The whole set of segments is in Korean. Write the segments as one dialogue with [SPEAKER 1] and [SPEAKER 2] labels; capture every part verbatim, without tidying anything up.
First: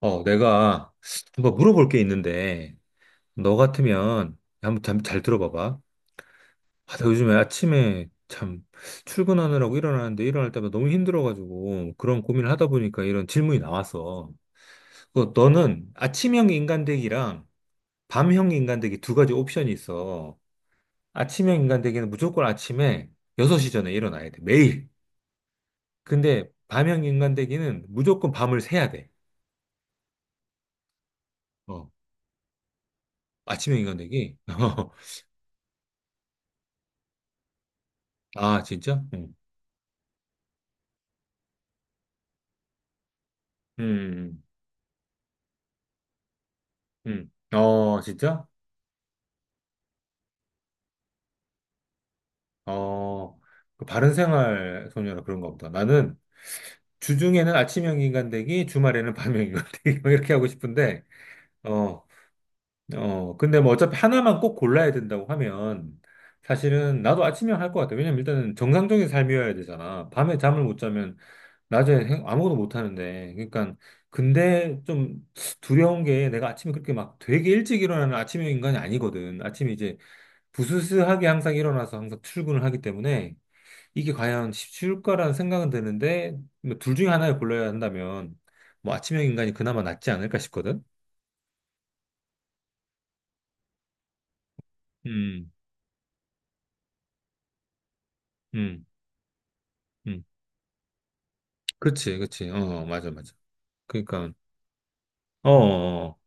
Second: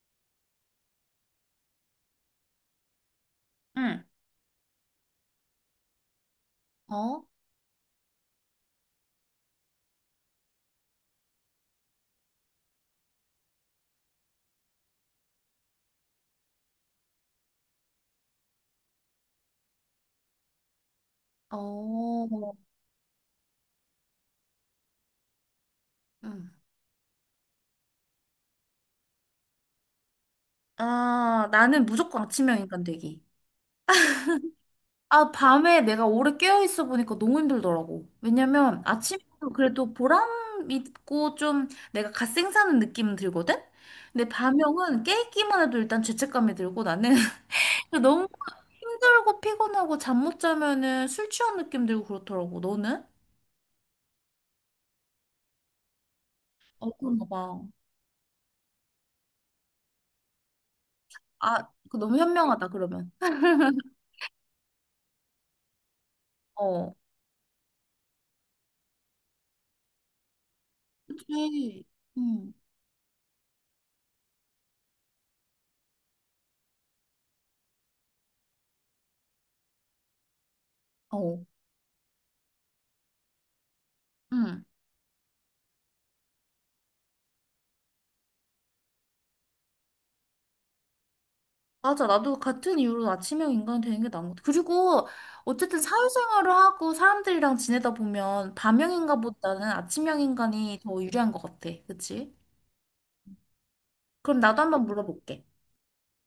[SPEAKER 1] 어, 내가 한번 물어볼 게 있는데, 너
[SPEAKER 2] 응.
[SPEAKER 1] 같으면 한번 잠- 잘 들어봐봐. 아, 나
[SPEAKER 2] 어?
[SPEAKER 1] 요즘에 아침에 참 출근하느라고 일어나는데 일어날 때마다 너무 힘들어가지고 그런 고민을 하다 보니까 이런 질문이 나왔어. 그 너는 아침형 인간되기랑 밤형 인간되기 두 가지 옵션이 있어. 아침형 인간되기는 무조건
[SPEAKER 2] 어.
[SPEAKER 1] 아침에 여섯 시 전에 일어나야 돼. 매일. 근데
[SPEAKER 2] 응.
[SPEAKER 1] 밤형 인간되기는 무조건 밤을 새야 돼.
[SPEAKER 2] 아, 나는
[SPEAKER 1] 어,
[SPEAKER 2] 무조건 아침형 인간 되기.
[SPEAKER 1] 아침형 인간되기?
[SPEAKER 2] 아, 밤에 내가 오래 깨어 있어 보니까 너무 힘들더라고.
[SPEAKER 1] 아,
[SPEAKER 2] 왜냐면
[SPEAKER 1] 진짜?
[SPEAKER 2] 아침에
[SPEAKER 1] 응.
[SPEAKER 2] 그래도 보람 있고 좀 내가 갓 생사는 느낌은 들거든? 근데
[SPEAKER 1] 음,
[SPEAKER 2] 밤형은 깨있기만 해도 일단 죄책감이 들고 나는
[SPEAKER 1] 음. 어,
[SPEAKER 2] 너무
[SPEAKER 1] 진짜?
[SPEAKER 2] 힘들고 피곤하고 잠 못 자면은 술 취한 느낌 들고 그렇더라고. 너는?
[SPEAKER 1] 어, 그 바른생활 소녀라 그런가 보다. 나는
[SPEAKER 2] 어, 그런가
[SPEAKER 1] 주중에는
[SPEAKER 2] 봐.
[SPEAKER 1] 아침형 인간되기, 주말에는 밤형 인간되기, 뭐 이렇게 하고 싶은데,
[SPEAKER 2] 아, 그
[SPEAKER 1] 어,
[SPEAKER 2] 너무 현명하다, 그러면.
[SPEAKER 1] 어, 근데 뭐 어차피 하나만 꼭 골라야 된다고 하면,
[SPEAKER 2] 어.
[SPEAKER 1] 사실은 나도 아침형 할 것 같아. 왜냐면 일단은 정상적인 삶이어야 되잖아. 밤에 잠을 못 자면
[SPEAKER 2] 그치.
[SPEAKER 1] 낮에 행-
[SPEAKER 2] 응.
[SPEAKER 1] 아무것도 못 하는데. 그러니까, 근데 좀 두려운 게 내가 아침에 그렇게 막 되게 일찍 일어나는 아침형 인간이 아니거든. 아침에 이제 부스스하게
[SPEAKER 2] 어.
[SPEAKER 1] 항상 일어나서 항상 출근을 하기 때문에 이게 과연
[SPEAKER 2] 응.
[SPEAKER 1] 쉬울까라는 생각은 드는데 뭐둘 중에 하나를 골라야 한다면 뭐 아침형 인간이 그나마 낫지 않을까 싶거든.
[SPEAKER 2] 맞아. 나도 같은 이유로 아침형 인간이 되는 게 나은 것 같아. 그리고
[SPEAKER 1] 음,
[SPEAKER 2] 어쨌든 사회생활을 하고 사람들이랑 지내다 보면
[SPEAKER 1] 음,
[SPEAKER 2] 밤형 인간보다는 아침형
[SPEAKER 1] 음.
[SPEAKER 2] 인간이 더 유리한 것 같아.
[SPEAKER 1] 그렇지,
[SPEAKER 2] 그치?
[SPEAKER 1] 그렇지. 어, 어, 맞아, 맞아. 그러니까,
[SPEAKER 2] 그럼 나도 한번 물어볼게.
[SPEAKER 1] 어, 어, 어.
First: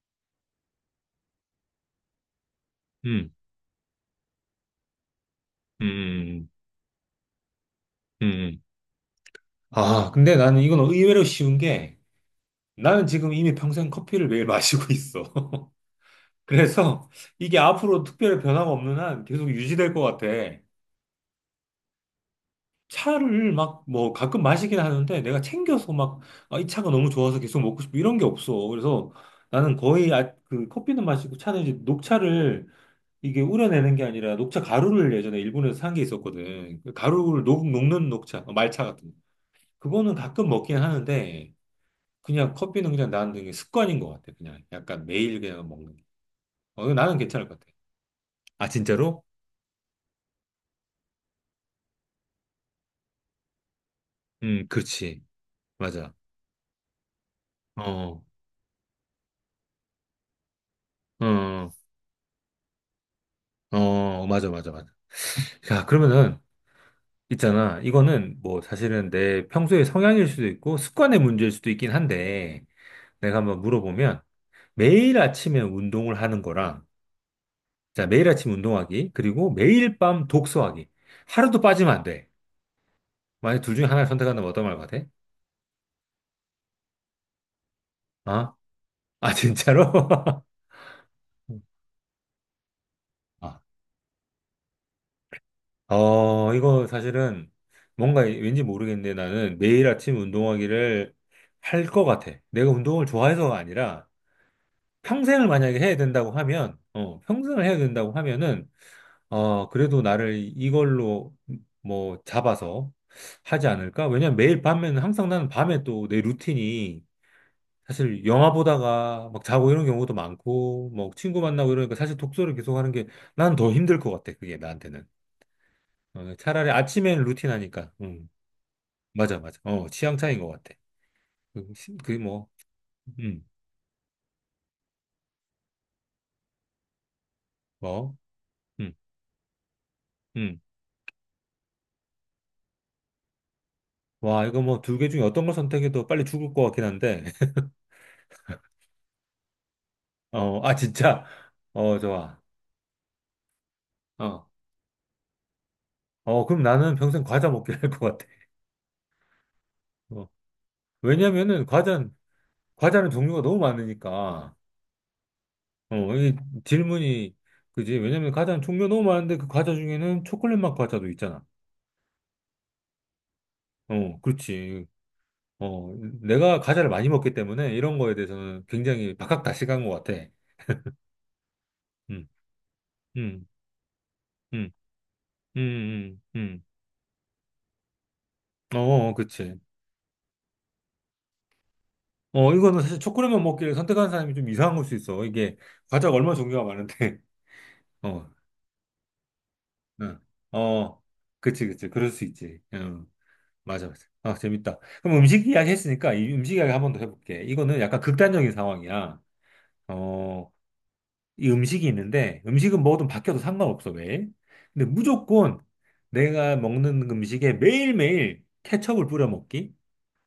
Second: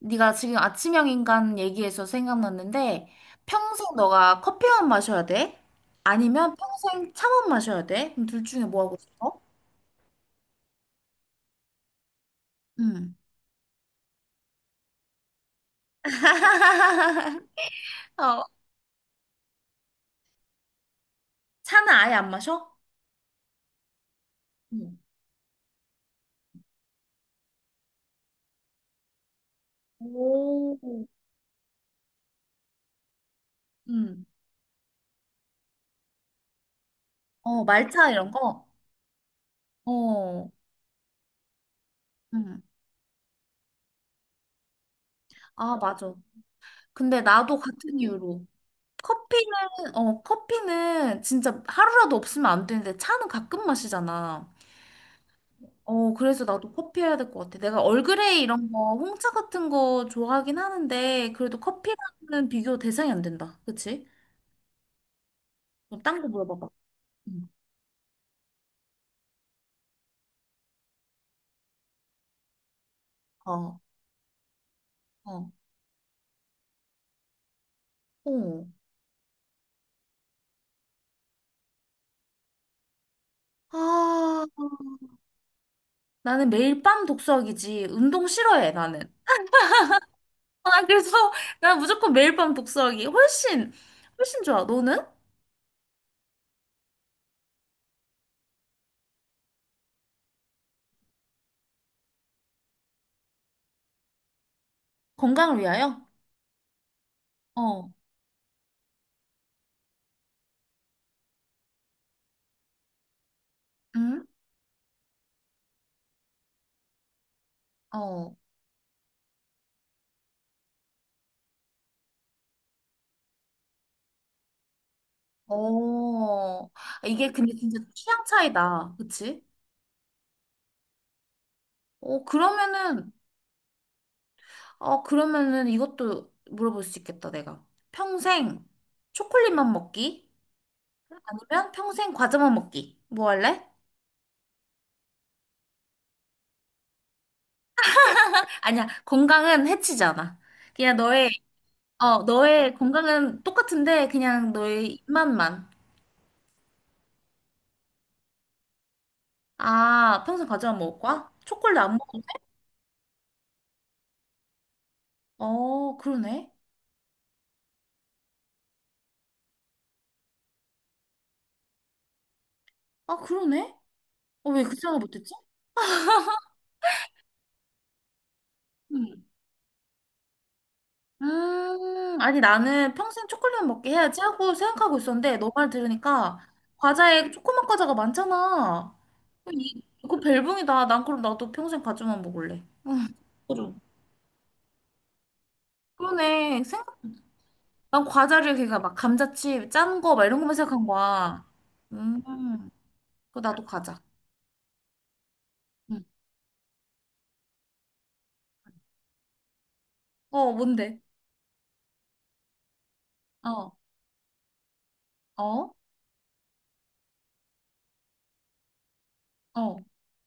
[SPEAKER 2] 네가 지금 아침형 인간 얘기해서 생각났는데
[SPEAKER 1] 음,
[SPEAKER 2] 평생 너가 커피만 마셔야 돼?
[SPEAKER 1] 음,
[SPEAKER 2] 아니면 평생 차만 마셔야 돼?
[SPEAKER 1] 음,
[SPEAKER 2] 그럼 둘
[SPEAKER 1] 음. 음.
[SPEAKER 2] 중에 뭐 하고 싶어?
[SPEAKER 1] 아, 근데 나는 이건 의외로 쉬운 게 나는
[SPEAKER 2] 응.
[SPEAKER 1] 지금 이미 평생 커피를 매일 마시고 있어. 그래서 이게 앞으로 특별히
[SPEAKER 2] 어,
[SPEAKER 1] 변화가 없는 한 계속 유지될 것 같아.
[SPEAKER 2] 차는 아예 안 마셔?
[SPEAKER 1] 차를 막 뭐 가끔 마시긴
[SPEAKER 2] 응.
[SPEAKER 1] 하는데 내가 챙겨서 막, 아, 이 차가 너무 좋아서 계속 먹고 싶고 이런 게 없어. 그래서 나는 거의 아, 그
[SPEAKER 2] 오.
[SPEAKER 1] 커피는 마시고 차는 이제 녹차를 이게 우려내는 게
[SPEAKER 2] 응.
[SPEAKER 1] 아니라 녹차 가루를 예전에 일본에서 산 게 있었거든. 그 가루를
[SPEAKER 2] 어,
[SPEAKER 1] 녹, 녹는
[SPEAKER 2] 말차 이런
[SPEAKER 1] 녹차, 어,
[SPEAKER 2] 거?
[SPEAKER 1] 말차 같은 거. 그거는 가끔
[SPEAKER 2] 어.
[SPEAKER 1] 먹긴 하는데 그냥
[SPEAKER 2] 응,
[SPEAKER 1] 커피는 그냥 나는 그게 습관인 것 같아. 그냥 약간 매일 그냥
[SPEAKER 2] 아,
[SPEAKER 1] 먹는 게.
[SPEAKER 2] 맞아.
[SPEAKER 1] 어, 나는
[SPEAKER 2] 근데
[SPEAKER 1] 괜찮을
[SPEAKER 2] 나도
[SPEAKER 1] 것 같아.
[SPEAKER 2] 같은 이유로.
[SPEAKER 1] 아, 진짜로?
[SPEAKER 2] 커피는, 어, 커피는 진짜 하루라도 없으면 안 되는데 차는 가끔 마시잖아.
[SPEAKER 1] 음, 그렇지. 맞아.
[SPEAKER 2] 어, 그래서 나도 커피 해야 될 것 같아. 내가
[SPEAKER 1] 어,
[SPEAKER 2] 얼그레이 이런 거, 홍차 같은 거 좋아하긴 하는데, 그래도
[SPEAKER 1] 어,
[SPEAKER 2] 커피랑은 비교 대상이 안 된다. 그치?
[SPEAKER 1] 어, 맞아, 맞아, 맞아. 자,
[SPEAKER 2] 딴거
[SPEAKER 1] 그러면은
[SPEAKER 2] 물어봐봐. 응.
[SPEAKER 1] 있잖아. 이거는 뭐 사실은 내 평소의 성향일 수도 있고 습관의 문제일 수도 있긴 한데 내가 한번
[SPEAKER 2] 어,
[SPEAKER 1] 물어보면 매일
[SPEAKER 2] 어,
[SPEAKER 1] 아침에 운동을 하는 거랑 자, 매일 아침
[SPEAKER 2] 어.
[SPEAKER 1] 운동하기 그리고 매일 밤 독서하기 하루도 빠지면 안 돼. 만약 둘 중에 하나를
[SPEAKER 2] 아,
[SPEAKER 1] 선택한다면 어떤 말 같아?
[SPEAKER 2] 나는 매일 밤 독서하기지. 운동
[SPEAKER 1] 아?
[SPEAKER 2] 싫어해, 나는.
[SPEAKER 1] 아 진짜로?
[SPEAKER 2] 아, 그래서 난 무조건 매일 밤 독서하기
[SPEAKER 1] 아.
[SPEAKER 2] 훨씬 훨씬 좋아. 너는?
[SPEAKER 1] 어, 이거 사실은 뭔가 왠지 모르겠는데 나는 매일 아침 운동하기를 할 것 같아. 내가 운동을 좋아해서가 아니라 평생을
[SPEAKER 2] 건강을
[SPEAKER 1] 만약에 해야
[SPEAKER 2] 위하여?
[SPEAKER 1] 된다고 하면, 어, 평생을 해야
[SPEAKER 2] 어.
[SPEAKER 1] 된다고 하면은, 어, 그래도 나를 이걸로 뭐 잡아서 하지 않을까?
[SPEAKER 2] 응?
[SPEAKER 1] 왜냐면 매일 밤에는 항상 나는 밤에 또 내 루틴이 사실
[SPEAKER 2] 어.
[SPEAKER 1] 영화 보다가 막 자고 이런 경우도 많고, 뭐 친구 만나고 이러니까 사실 독서를 계속 하는 게 난 더 힘들 것 같아. 그게 나한테는. 어, 차라리
[SPEAKER 2] 어.
[SPEAKER 1] 아침에는
[SPEAKER 2] 이게
[SPEAKER 1] 루틴
[SPEAKER 2] 근데 진짜
[SPEAKER 1] 하니까.
[SPEAKER 2] 취향
[SPEAKER 1] 음,
[SPEAKER 2] 차이다.
[SPEAKER 1] 맞아,
[SPEAKER 2] 그치?
[SPEAKER 1] 맞아. 어, 취향 차이인 것 같아. 그, 시- 그게
[SPEAKER 2] 어,
[SPEAKER 1] 뭐,
[SPEAKER 2] 그러면은
[SPEAKER 1] 음,
[SPEAKER 2] 어, 그러면은 이것도 물어볼 수 있겠다, 내가.
[SPEAKER 1] 뭐,
[SPEAKER 2] 평생
[SPEAKER 1] 음,
[SPEAKER 2] 초콜릿만 먹기?
[SPEAKER 1] 음.
[SPEAKER 2] 아니면 평생 과자만 먹기? 뭐 할래?
[SPEAKER 1] 와, 이거 뭐 두 개 중에 어떤 걸 선택해도 빨리 죽을 것 같긴 한데.
[SPEAKER 2] 아니야. 건강은 해치지 않아.
[SPEAKER 1] 어, 아,
[SPEAKER 2] 그냥
[SPEAKER 1] 진짜.
[SPEAKER 2] 너의
[SPEAKER 1] 어,
[SPEAKER 2] 어,
[SPEAKER 1] 좋아.
[SPEAKER 2] 너의 건강은 똑같은데
[SPEAKER 1] 어.
[SPEAKER 2] 그냥 너의 입맛만.
[SPEAKER 1] 어, 그럼 나는 평생 과자 먹기를 할 것 같아.
[SPEAKER 2] 아,
[SPEAKER 1] 어.
[SPEAKER 2] 평소 과자만 먹을까?
[SPEAKER 1] 왜냐면은
[SPEAKER 2] 초콜릿 안
[SPEAKER 1] 과자는,
[SPEAKER 2] 먹는데?
[SPEAKER 1] 과자는 종류가 너무 많으니까.
[SPEAKER 2] 어,
[SPEAKER 1] 어, 이
[SPEAKER 2] 그러네.
[SPEAKER 1] 질문이, 그지? 왜냐면 과자는 종류가 너무 많은데 그 과자 중에는 초콜릿 맛 과자도 있잖아.
[SPEAKER 2] 아, 그러네?
[SPEAKER 1] 어,
[SPEAKER 2] 어, 왜 그
[SPEAKER 1] 그렇지.
[SPEAKER 2] 생각 못했지?
[SPEAKER 1] 어, 내가 과자를 많이 먹기 때문에 이런 거에 대해서는 굉장히
[SPEAKER 2] 음.
[SPEAKER 1] 박학다식한 것 같아.
[SPEAKER 2] 음,
[SPEAKER 1] 음,
[SPEAKER 2] 아니, 나는 평생
[SPEAKER 1] 음,
[SPEAKER 2] 초콜릿만 먹게 해야지 하고
[SPEAKER 1] 음,
[SPEAKER 2] 생각하고 있었는데, 너 말
[SPEAKER 1] 음,
[SPEAKER 2] 들으니까,
[SPEAKER 1] 음,
[SPEAKER 2] 과자에 초코맛 과자가
[SPEAKER 1] 음. 어,
[SPEAKER 2] 많잖아.
[SPEAKER 1] 어, 그치.
[SPEAKER 2] 그거 벨붕이다. 난 그럼 나도 평생 과자만
[SPEAKER 1] 어,
[SPEAKER 2] 먹을래.
[SPEAKER 1] 이거는 사실 초콜릿만 먹기를
[SPEAKER 2] 그럼.
[SPEAKER 1] 선택한 사람이 좀 이상한 걸 수 있어. 이게 과자가 얼마나 종류가
[SPEAKER 2] 그러네. 생각,
[SPEAKER 1] 많은데.
[SPEAKER 2] 난
[SPEAKER 1] 어,
[SPEAKER 2] 과자를 걔가 막 감자칩, 짠 거,
[SPEAKER 1] 응.
[SPEAKER 2] 막 이런 것만 생각한
[SPEAKER 1] 어,
[SPEAKER 2] 거야.
[SPEAKER 1] 그치, 그치. 그럴
[SPEAKER 2] 음,
[SPEAKER 1] 수 있지. 응,
[SPEAKER 2] 그거 나도
[SPEAKER 1] 맞아,
[SPEAKER 2] 과자.
[SPEAKER 1] 맞아. 아, 재밌다. 그럼 음식 이야기
[SPEAKER 2] 응.
[SPEAKER 1] 했으니까 이 음식 이야기 한번 더 해볼게. 이거는 약간 극단적인 상황이야. 어,
[SPEAKER 2] 어, 뭔데?
[SPEAKER 1] 이 음식이 있는데 음식은 뭐든 바뀌어도
[SPEAKER 2] 어,
[SPEAKER 1] 상관없어, 매일. 근데 무조건
[SPEAKER 2] 어,
[SPEAKER 1] 내가 먹는 음식에 매일매일 케첩을 뿌려 먹기?
[SPEAKER 2] 어,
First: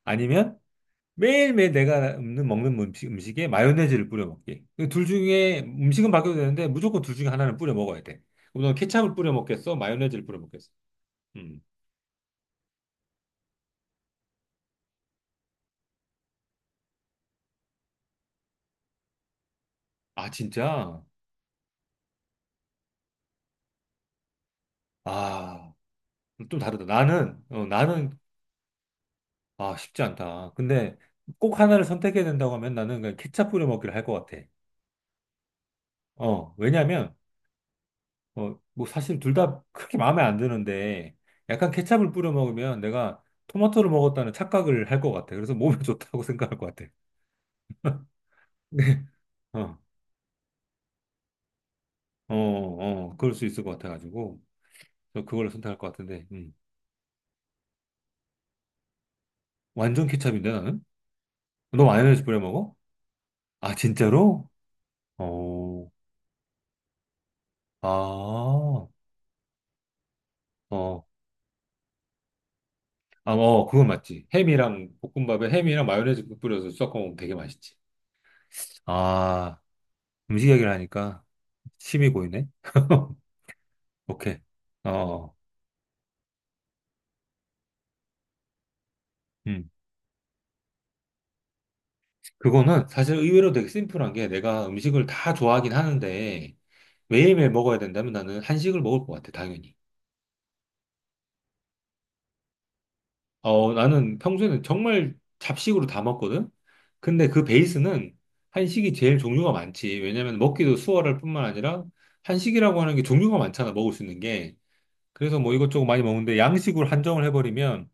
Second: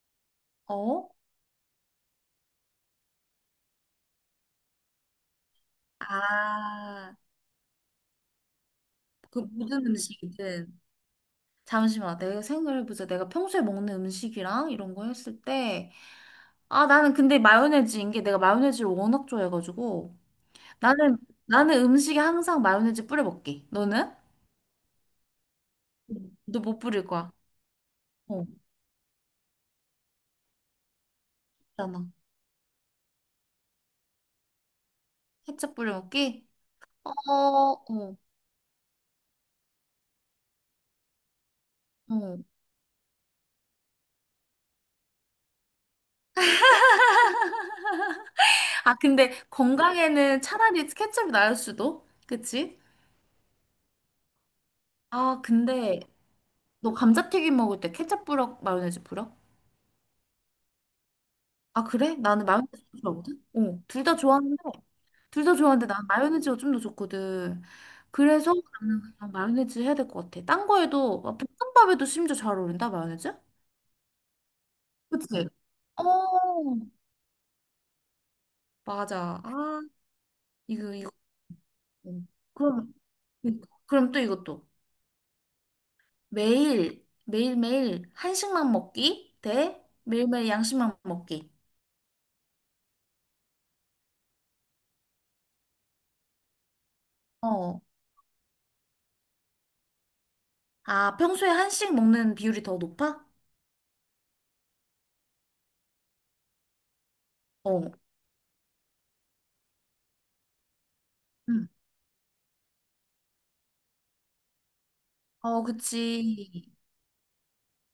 [SPEAKER 1] 아니면
[SPEAKER 2] 어.
[SPEAKER 1] 매일매일 내가 먹는, 먹는 음식, 음식에 마요네즈를 뿌려 먹기. 이둘 중에 음식은 바뀌어도 되는데 무조건 둘
[SPEAKER 2] 아,
[SPEAKER 1] 중에 하나는 뿌려 먹어야 돼. 그럼 너 케찹을 뿌려
[SPEAKER 2] 그
[SPEAKER 1] 먹겠어?
[SPEAKER 2] 모든
[SPEAKER 1] 마요네즈를 뿌려 먹겠어?
[SPEAKER 2] 음식이든.
[SPEAKER 1] 음.
[SPEAKER 2] 잠시만, 내가 생각해보자. 내가 평소에 먹는 음식이랑 이런 거 했을 때, 아, 나는 근데 마요네즈인 게 내가 마요네즈를 워낙 좋아해가지고,
[SPEAKER 1] 아, 진짜?
[SPEAKER 2] 나는, 나는 음식에 항상 마요네즈 뿌려 먹기. 너는?
[SPEAKER 1] 아, 좀
[SPEAKER 2] 너 못
[SPEAKER 1] 다르다.
[SPEAKER 2] 뿌릴 거야.
[SPEAKER 1] 나는, 어, 나는,
[SPEAKER 2] 어,
[SPEAKER 1] 아, 쉽지 않다. 근데 꼭 하나를
[SPEAKER 2] 있잖아.
[SPEAKER 1] 선택해야 된다고 하면 나는 그냥 케찹 뿌려 먹기를 할 것 같아.
[SPEAKER 2] 케첩 뿌려 먹기?
[SPEAKER 1] 어, 왜냐면,
[SPEAKER 2] 어, 어,
[SPEAKER 1] 어, 뭐 사실 둘 다 그렇게 마음에 안 드는데 약간 케찹을 뿌려
[SPEAKER 2] 어.
[SPEAKER 1] 먹으면 내가 토마토를 먹었다는 착각을 할 것 같아. 그래서 몸에 좋다고 생각할 것 같아.
[SPEAKER 2] 아,
[SPEAKER 1] 네.
[SPEAKER 2] 근데
[SPEAKER 1] 어,
[SPEAKER 2] 건강에는 차라리 케첩이 나을 수도?
[SPEAKER 1] 어,
[SPEAKER 2] 그치?
[SPEAKER 1] 어, 그럴 수 있을 것 같아가지고, 저
[SPEAKER 2] 아,
[SPEAKER 1] 그걸로 선택할 것
[SPEAKER 2] 근데
[SPEAKER 1] 같은데, 음.
[SPEAKER 2] 너 감자튀김 먹을 때 케첩 뿌려, 마요네즈 뿌려?
[SPEAKER 1] 완전 케첩인데, 나는?
[SPEAKER 2] 아,
[SPEAKER 1] 너
[SPEAKER 2] 그래?
[SPEAKER 1] 마요네즈 뿌려
[SPEAKER 2] 나는
[SPEAKER 1] 먹어?
[SPEAKER 2] 마요네즈 좋아하거든?
[SPEAKER 1] 아,
[SPEAKER 2] 어, 둘 다
[SPEAKER 1] 진짜로?
[SPEAKER 2] 좋아하는데, 둘 다 좋아하는데
[SPEAKER 1] 어,
[SPEAKER 2] 나는 마요네즈가 좀 더 좋거든.
[SPEAKER 1] 아,
[SPEAKER 2] 그래서
[SPEAKER 1] 어,
[SPEAKER 2] 나는 그냥 마요네즈 해야 될 것 같아. 딴 거에도, 막 볶음밥에도 심지어 잘 어울린다,
[SPEAKER 1] 아,
[SPEAKER 2] 마요네즈?
[SPEAKER 1] 어, 그건 맞지. 햄이랑,
[SPEAKER 2] 그치?
[SPEAKER 1] 볶음밥에 햄이랑 마요네즈 뿌려서
[SPEAKER 2] 어,
[SPEAKER 1] 섞어 먹으면 되게 맛있지.
[SPEAKER 2] 맞아.
[SPEAKER 1] 아,
[SPEAKER 2] 아,
[SPEAKER 1] 음식 얘기를
[SPEAKER 2] 이거, 이거.
[SPEAKER 1] 하니까
[SPEAKER 2] 어.
[SPEAKER 1] 침이 고이네?
[SPEAKER 2] 그럼, 그러니까. 그럼 또
[SPEAKER 1] 오케이.
[SPEAKER 2] 이것도.
[SPEAKER 1] 어, 어.
[SPEAKER 2] 매일, 매일매일 한식만 먹기
[SPEAKER 1] 음.
[SPEAKER 2] 대 매일매일 양식만 먹기.
[SPEAKER 1] 그거는 사실 의외로 되게 심플한 게 내가 음식을 다 좋아하긴 하는데, 매일매일 먹어야
[SPEAKER 2] 어.
[SPEAKER 1] 된다면 나는 한식을 먹을 것 같아, 당연히.
[SPEAKER 2] 아, 평소에 한식 먹는 비율이 더 높아?
[SPEAKER 1] 어, 나는 평소에는 정말 잡식으로 다 먹거든? 근데 그
[SPEAKER 2] 어.
[SPEAKER 1] 베이스는 한식이 제일 종류가 많지. 왜냐면 먹기도 수월할 뿐만
[SPEAKER 2] 응.
[SPEAKER 1] 아니라 한식이라고 하는 게 종류가 많잖아, 먹을 수 있는 게. 그래서 뭐
[SPEAKER 2] 어,
[SPEAKER 1] 이것저것 많이 먹는데
[SPEAKER 2] 그치.
[SPEAKER 1] 양식으로 한정을 해버리면,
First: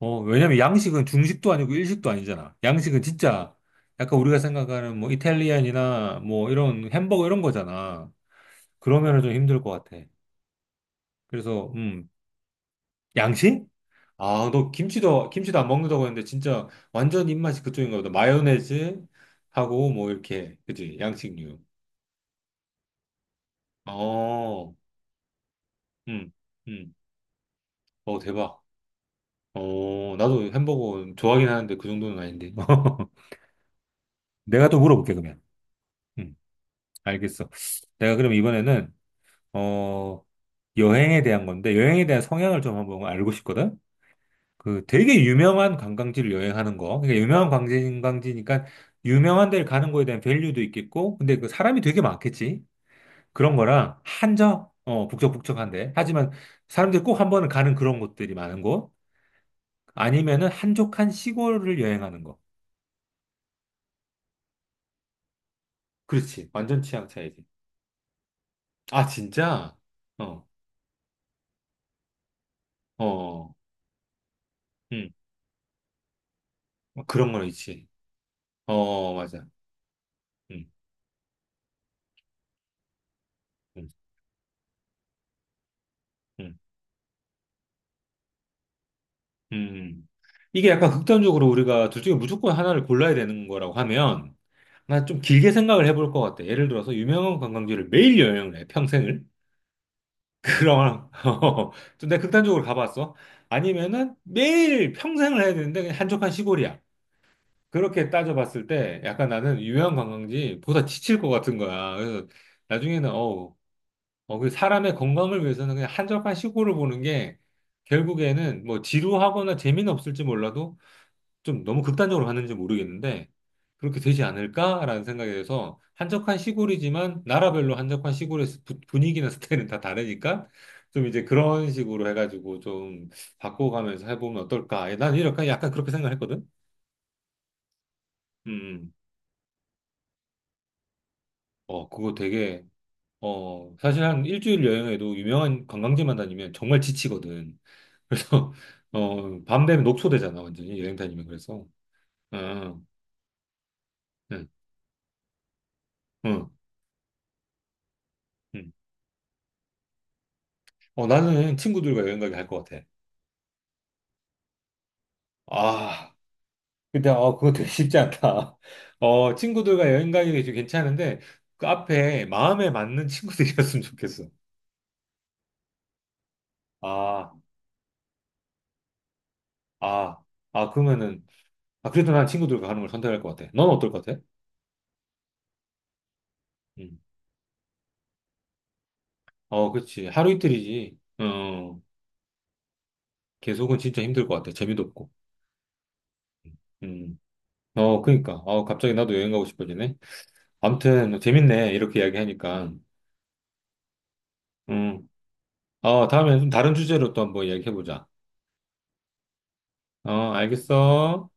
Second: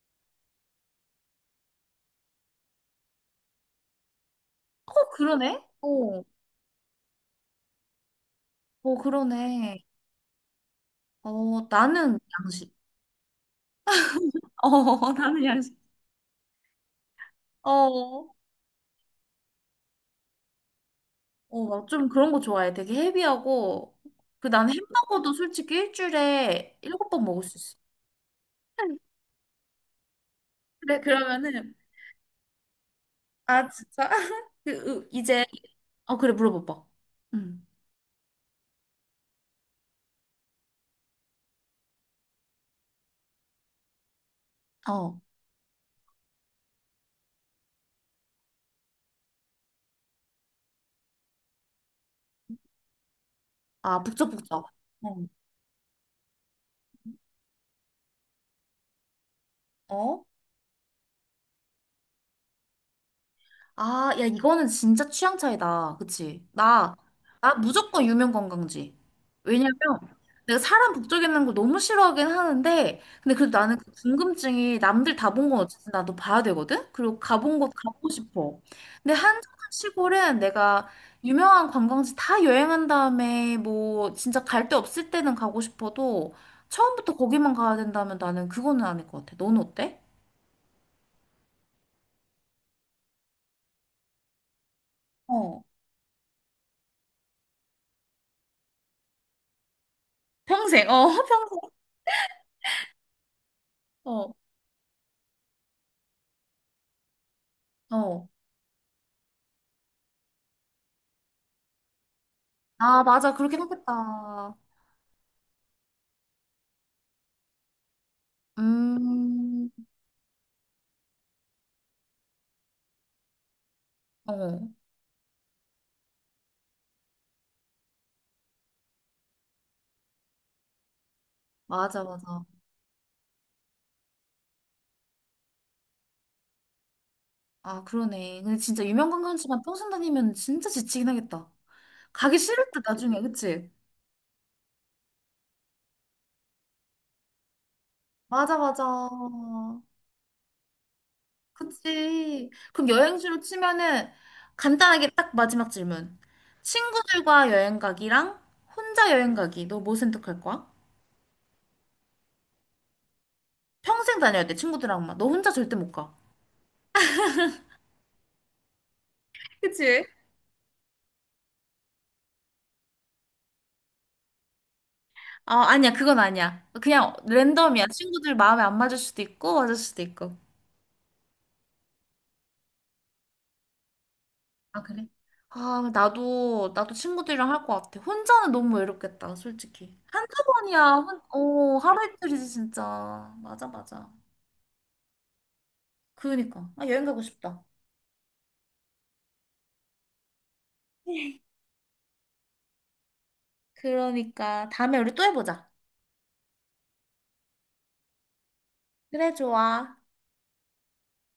[SPEAKER 1] 어, 왜냐면 양식은 중식도 아니고 일식도 아니잖아. 양식은 진짜 약간 우리가
[SPEAKER 2] 어,
[SPEAKER 1] 생각하는 뭐
[SPEAKER 2] 그러네?
[SPEAKER 1] 이탈리안이나
[SPEAKER 2] 어,
[SPEAKER 1] 뭐 이런 햄버거 이런 거잖아.
[SPEAKER 2] 어,
[SPEAKER 1] 그러면은 좀 힘들 것
[SPEAKER 2] 그러네.
[SPEAKER 1] 같아.
[SPEAKER 2] 어,
[SPEAKER 1] 그래서, 음,
[SPEAKER 2] 나는 양식.
[SPEAKER 1] 양식? 아, 너
[SPEAKER 2] 어,
[SPEAKER 1] 김치도,
[SPEAKER 2] 나는
[SPEAKER 1] 김치도 안
[SPEAKER 2] 양식.
[SPEAKER 1] 먹는다고 했는데, 진짜 완전 입맛이
[SPEAKER 2] 어,
[SPEAKER 1] 그쪽인가 보다.
[SPEAKER 2] 어,
[SPEAKER 1] 마요네즈 하고, 뭐, 이렇게. 그지? 양식류.
[SPEAKER 2] 막좀 그런 거 좋아해. 되게 헤비하고. 그, 난
[SPEAKER 1] 어,
[SPEAKER 2] 햄버거도 솔직히
[SPEAKER 1] 음,
[SPEAKER 2] 일주일에
[SPEAKER 1] 음.
[SPEAKER 2] 일곱 번 먹을 수 있어.
[SPEAKER 1] 어, 대박. 어, 나도
[SPEAKER 2] 그래,
[SPEAKER 1] 햄버거 좋아하긴
[SPEAKER 2] 그러면은,
[SPEAKER 1] 하는데, 그 정도는 아닌데.
[SPEAKER 2] 아, 진짜?
[SPEAKER 1] 내가
[SPEAKER 2] 그,
[SPEAKER 1] 또
[SPEAKER 2] 으,
[SPEAKER 1] 물어볼게, 그러면.
[SPEAKER 2] 이제, 어, 그래,
[SPEAKER 1] 음,
[SPEAKER 2] 물어봐봐.
[SPEAKER 1] 알겠어.
[SPEAKER 2] 응.
[SPEAKER 1] 내가 그럼 이번에는, 어, 여행에 대한 건데, 여행에 대한 성향을 좀 한번 알고 싶거든? 그
[SPEAKER 2] 어,
[SPEAKER 1] 되게 유명한 관광지를 여행하는 거. 그러니까 유명한 관광지, 관광지니까 유명한 데를 가는 거에 대한 밸류도 있겠고, 근데 그 사람이 되게 많겠지. 그런 거랑
[SPEAKER 2] 아, 북적북적.
[SPEAKER 1] 한적, 어,
[SPEAKER 2] 어,
[SPEAKER 1] 북적북적한데. 하지만 사람들이 꼭 한 번은 가는 그런 곳들이 많은 곳.
[SPEAKER 2] 어?
[SPEAKER 1] 아니면은 한적한 시골을 여행하는 거.
[SPEAKER 2] 아, 야, 이거는 진짜 취향 차이다. 그치?
[SPEAKER 1] 그렇지. 완전
[SPEAKER 2] 나,
[SPEAKER 1] 취향 차이지.
[SPEAKER 2] 나 무조건 유명 관광지.
[SPEAKER 1] 아,
[SPEAKER 2] 왜냐면
[SPEAKER 1] 진짜? 어,
[SPEAKER 2] 내가 사람 북적이는 걸 너무 싫어하긴 하는데, 근데
[SPEAKER 1] 어,
[SPEAKER 2] 그래도 나는 그 궁금증이
[SPEAKER 1] 음,
[SPEAKER 2] 남들 다 본 건 어쨌든 나도 봐야 되거든? 그리고
[SPEAKER 1] 그런 거
[SPEAKER 2] 가본 곳
[SPEAKER 1] 있지.
[SPEAKER 2] 가보고 싶어.
[SPEAKER 1] 어,
[SPEAKER 2] 근데
[SPEAKER 1] 맞아.
[SPEAKER 2] 한적한 시골은
[SPEAKER 1] 음,
[SPEAKER 2] 내가 유명한 관광지 다 여행한 다음에
[SPEAKER 1] 음,
[SPEAKER 2] 뭐 진짜 갈 데 없을 때는 가고 싶어도
[SPEAKER 1] 음,
[SPEAKER 2] 처음부터 거기만 가야 된다면 나는 그거는 아닐 것 같아. 너는 어때?
[SPEAKER 1] 음. 이게 약간 극단적으로 우리가 둘 중에 무조건 하나를 골라야 되는 거라고 하면, 난 좀 길게
[SPEAKER 2] 어.
[SPEAKER 1] 생각을 해볼 것 같아. 예를 들어서 유명한 관광지를 매일 여행을 해, 평생을.
[SPEAKER 2] 평생, 어,
[SPEAKER 1] 그럼
[SPEAKER 2] 평생.
[SPEAKER 1] 좀 내가 극단적으로 가봤어. 아니면은
[SPEAKER 2] 어,
[SPEAKER 1] 매일 평생을 해야 되는데 그냥 한적한 시골이야. 그렇게
[SPEAKER 2] 어.
[SPEAKER 1] 따져봤을 때 약간 나는 유명한 관광지보다 지칠 것 같은 거야. 그래서
[SPEAKER 2] 아,
[SPEAKER 1] 나중에는
[SPEAKER 2] 맞아. 그렇
[SPEAKER 1] 어우,
[SPEAKER 2] 게
[SPEAKER 1] 어, 그
[SPEAKER 2] 하겠다.
[SPEAKER 1] 사람의 건강을 위해서는 그냥 한적한 시골을 보는 게 결국에는 뭐 지루하거나
[SPEAKER 2] 음,
[SPEAKER 1] 재미는 없을지 몰라도 좀 너무 극단적으로 갔는지 모르겠는데 그렇게 되지
[SPEAKER 2] 어,
[SPEAKER 1] 않을까라는 생각이 돼서 한적한 시골이지만 나라별로 한적한 시골의 스- 부- 분위기나 스타일은 다 다르니까 좀 이제 그런
[SPEAKER 2] 맞아,
[SPEAKER 1] 식으로
[SPEAKER 2] 맞아.
[SPEAKER 1] 해가지고 좀 바꿔가면서 해보면 어떨까. 난 이렇게 약간 그렇게 생각했거든.
[SPEAKER 2] 아, 그러네.
[SPEAKER 1] 음,
[SPEAKER 2] 근데 진짜
[SPEAKER 1] 음.
[SPEAKER 2] 유명 관광지만 평생 다니면 진짜 지치긴 하겠다.
[SPEAKER 1] 어, 그거
[SPEAKER 2] 가기
[SPEAKER 1] 되게
[SPEAKER 2] 싫을 때 나중에, 그치?
[SPEAKER 1] 어 사실 한 일주일 여행에도 유명한 관광지만 다니면 정말 지치거든. 그래서
[SPEAKER 2] 맞아, 맞아.
[SPEAKER 1] 어밤 되면 녹초되잖아 완전히 여행 다니면 그래서.
[SPEAKER 2] 그치.
[SPEAKER 1] 어,
[SPEAKER 2] 그럼 여행지로 치면은
[SPEAKER 1] 응,
[SPEAKER 2] 간단하게 딱 마지막 질문.
[SPEAKER 1] 응,
[SPEAKER 2] 친구들과 여행 가기랑
[SPEAKER 1] 응.
[SPEAKER 2] 혼자 여행 가기. 너 뭐 선택할 거야?
[SPEAKER 1] 어, 나는 친구들과 여행 가기 할 것 같아.
[SPEAKER 2] 평생 다녀야 돼, 친구들하고만 너 혼자 절대 못 가.
[SPEAKER 1] 아, 근데, 어, 그거 되게 쉽지 않다. 어, 친구들과
[SPEAKER 2] 그치?
[SPEAKER 1] 여행 가기 좀 괜찮은데, 그 앞에 마음에 맞는 친구들이었으면 좋겠어.
[SPEAKER 2] 어, 아니야, 그건 아니야. 그냥
[SPEAKER 1] 아,
[SPEAKER 2] 랜덤이야. 친구들 마음에 안 맞을 수도 있고, 맞을 수도
[SPEAKER 1] 아,
[SPEAKER 2] 있고.
[SPEAKER 1] 아, 그러면은, 아, 그래도 난 친구들과 가는 걸 선택할 것 같아. 넌 어떨 것 같아?
[SPEAKER 2] 아, 그래? 아, 나도, 나도
[SPEAKER 1] 음.
[SPEAKER 2] 친구들이랑 할 것 같아. 혼자는 너무 외롭겠다,
[SPEAKER 1] 어,
[SPEAKER 2] 솔직히.
[SPEAKER 1] 그렇지. 하루
[SPEAKER 2] 한두 번이야.
[SPEAKER 1] 이틀이지.
[SPEAKER 2] 혼, 어,
[SPEAKER 1] 어,
[SPEAKER 2] 하루 이틀이지, 진짜. 맞아,
[SPEAKER 1] 계속은 진짜
[SPEAKER 2] 맞아.
[SPEAKER 1] 힘들 것 같아. 재미도 없고.
[SPEAKER 2] 그러니까. 아, 여행
[SPEAKER 1] 음.
[SPEAKER 2] 가고 싶다.
[SPEAKER 1] 어, 그러니까. 어, 갑자기 나도 여행 가고 싶어지네. 아무튼, 재밌네. 이렇게 이야기하니까.
[SPEAKER 2] 그러니까. 다음에
[SPEAKER 1] 음.
[SPEAKER 2] 우리 또 해보자.
[SPEAKER 1] 어, 다음에 좀 다른 주제로 또 한번 이야기해보자.
[SPEAKER 2] 그래, 좋아.
[SPEAKER 1] 어, 알겠어.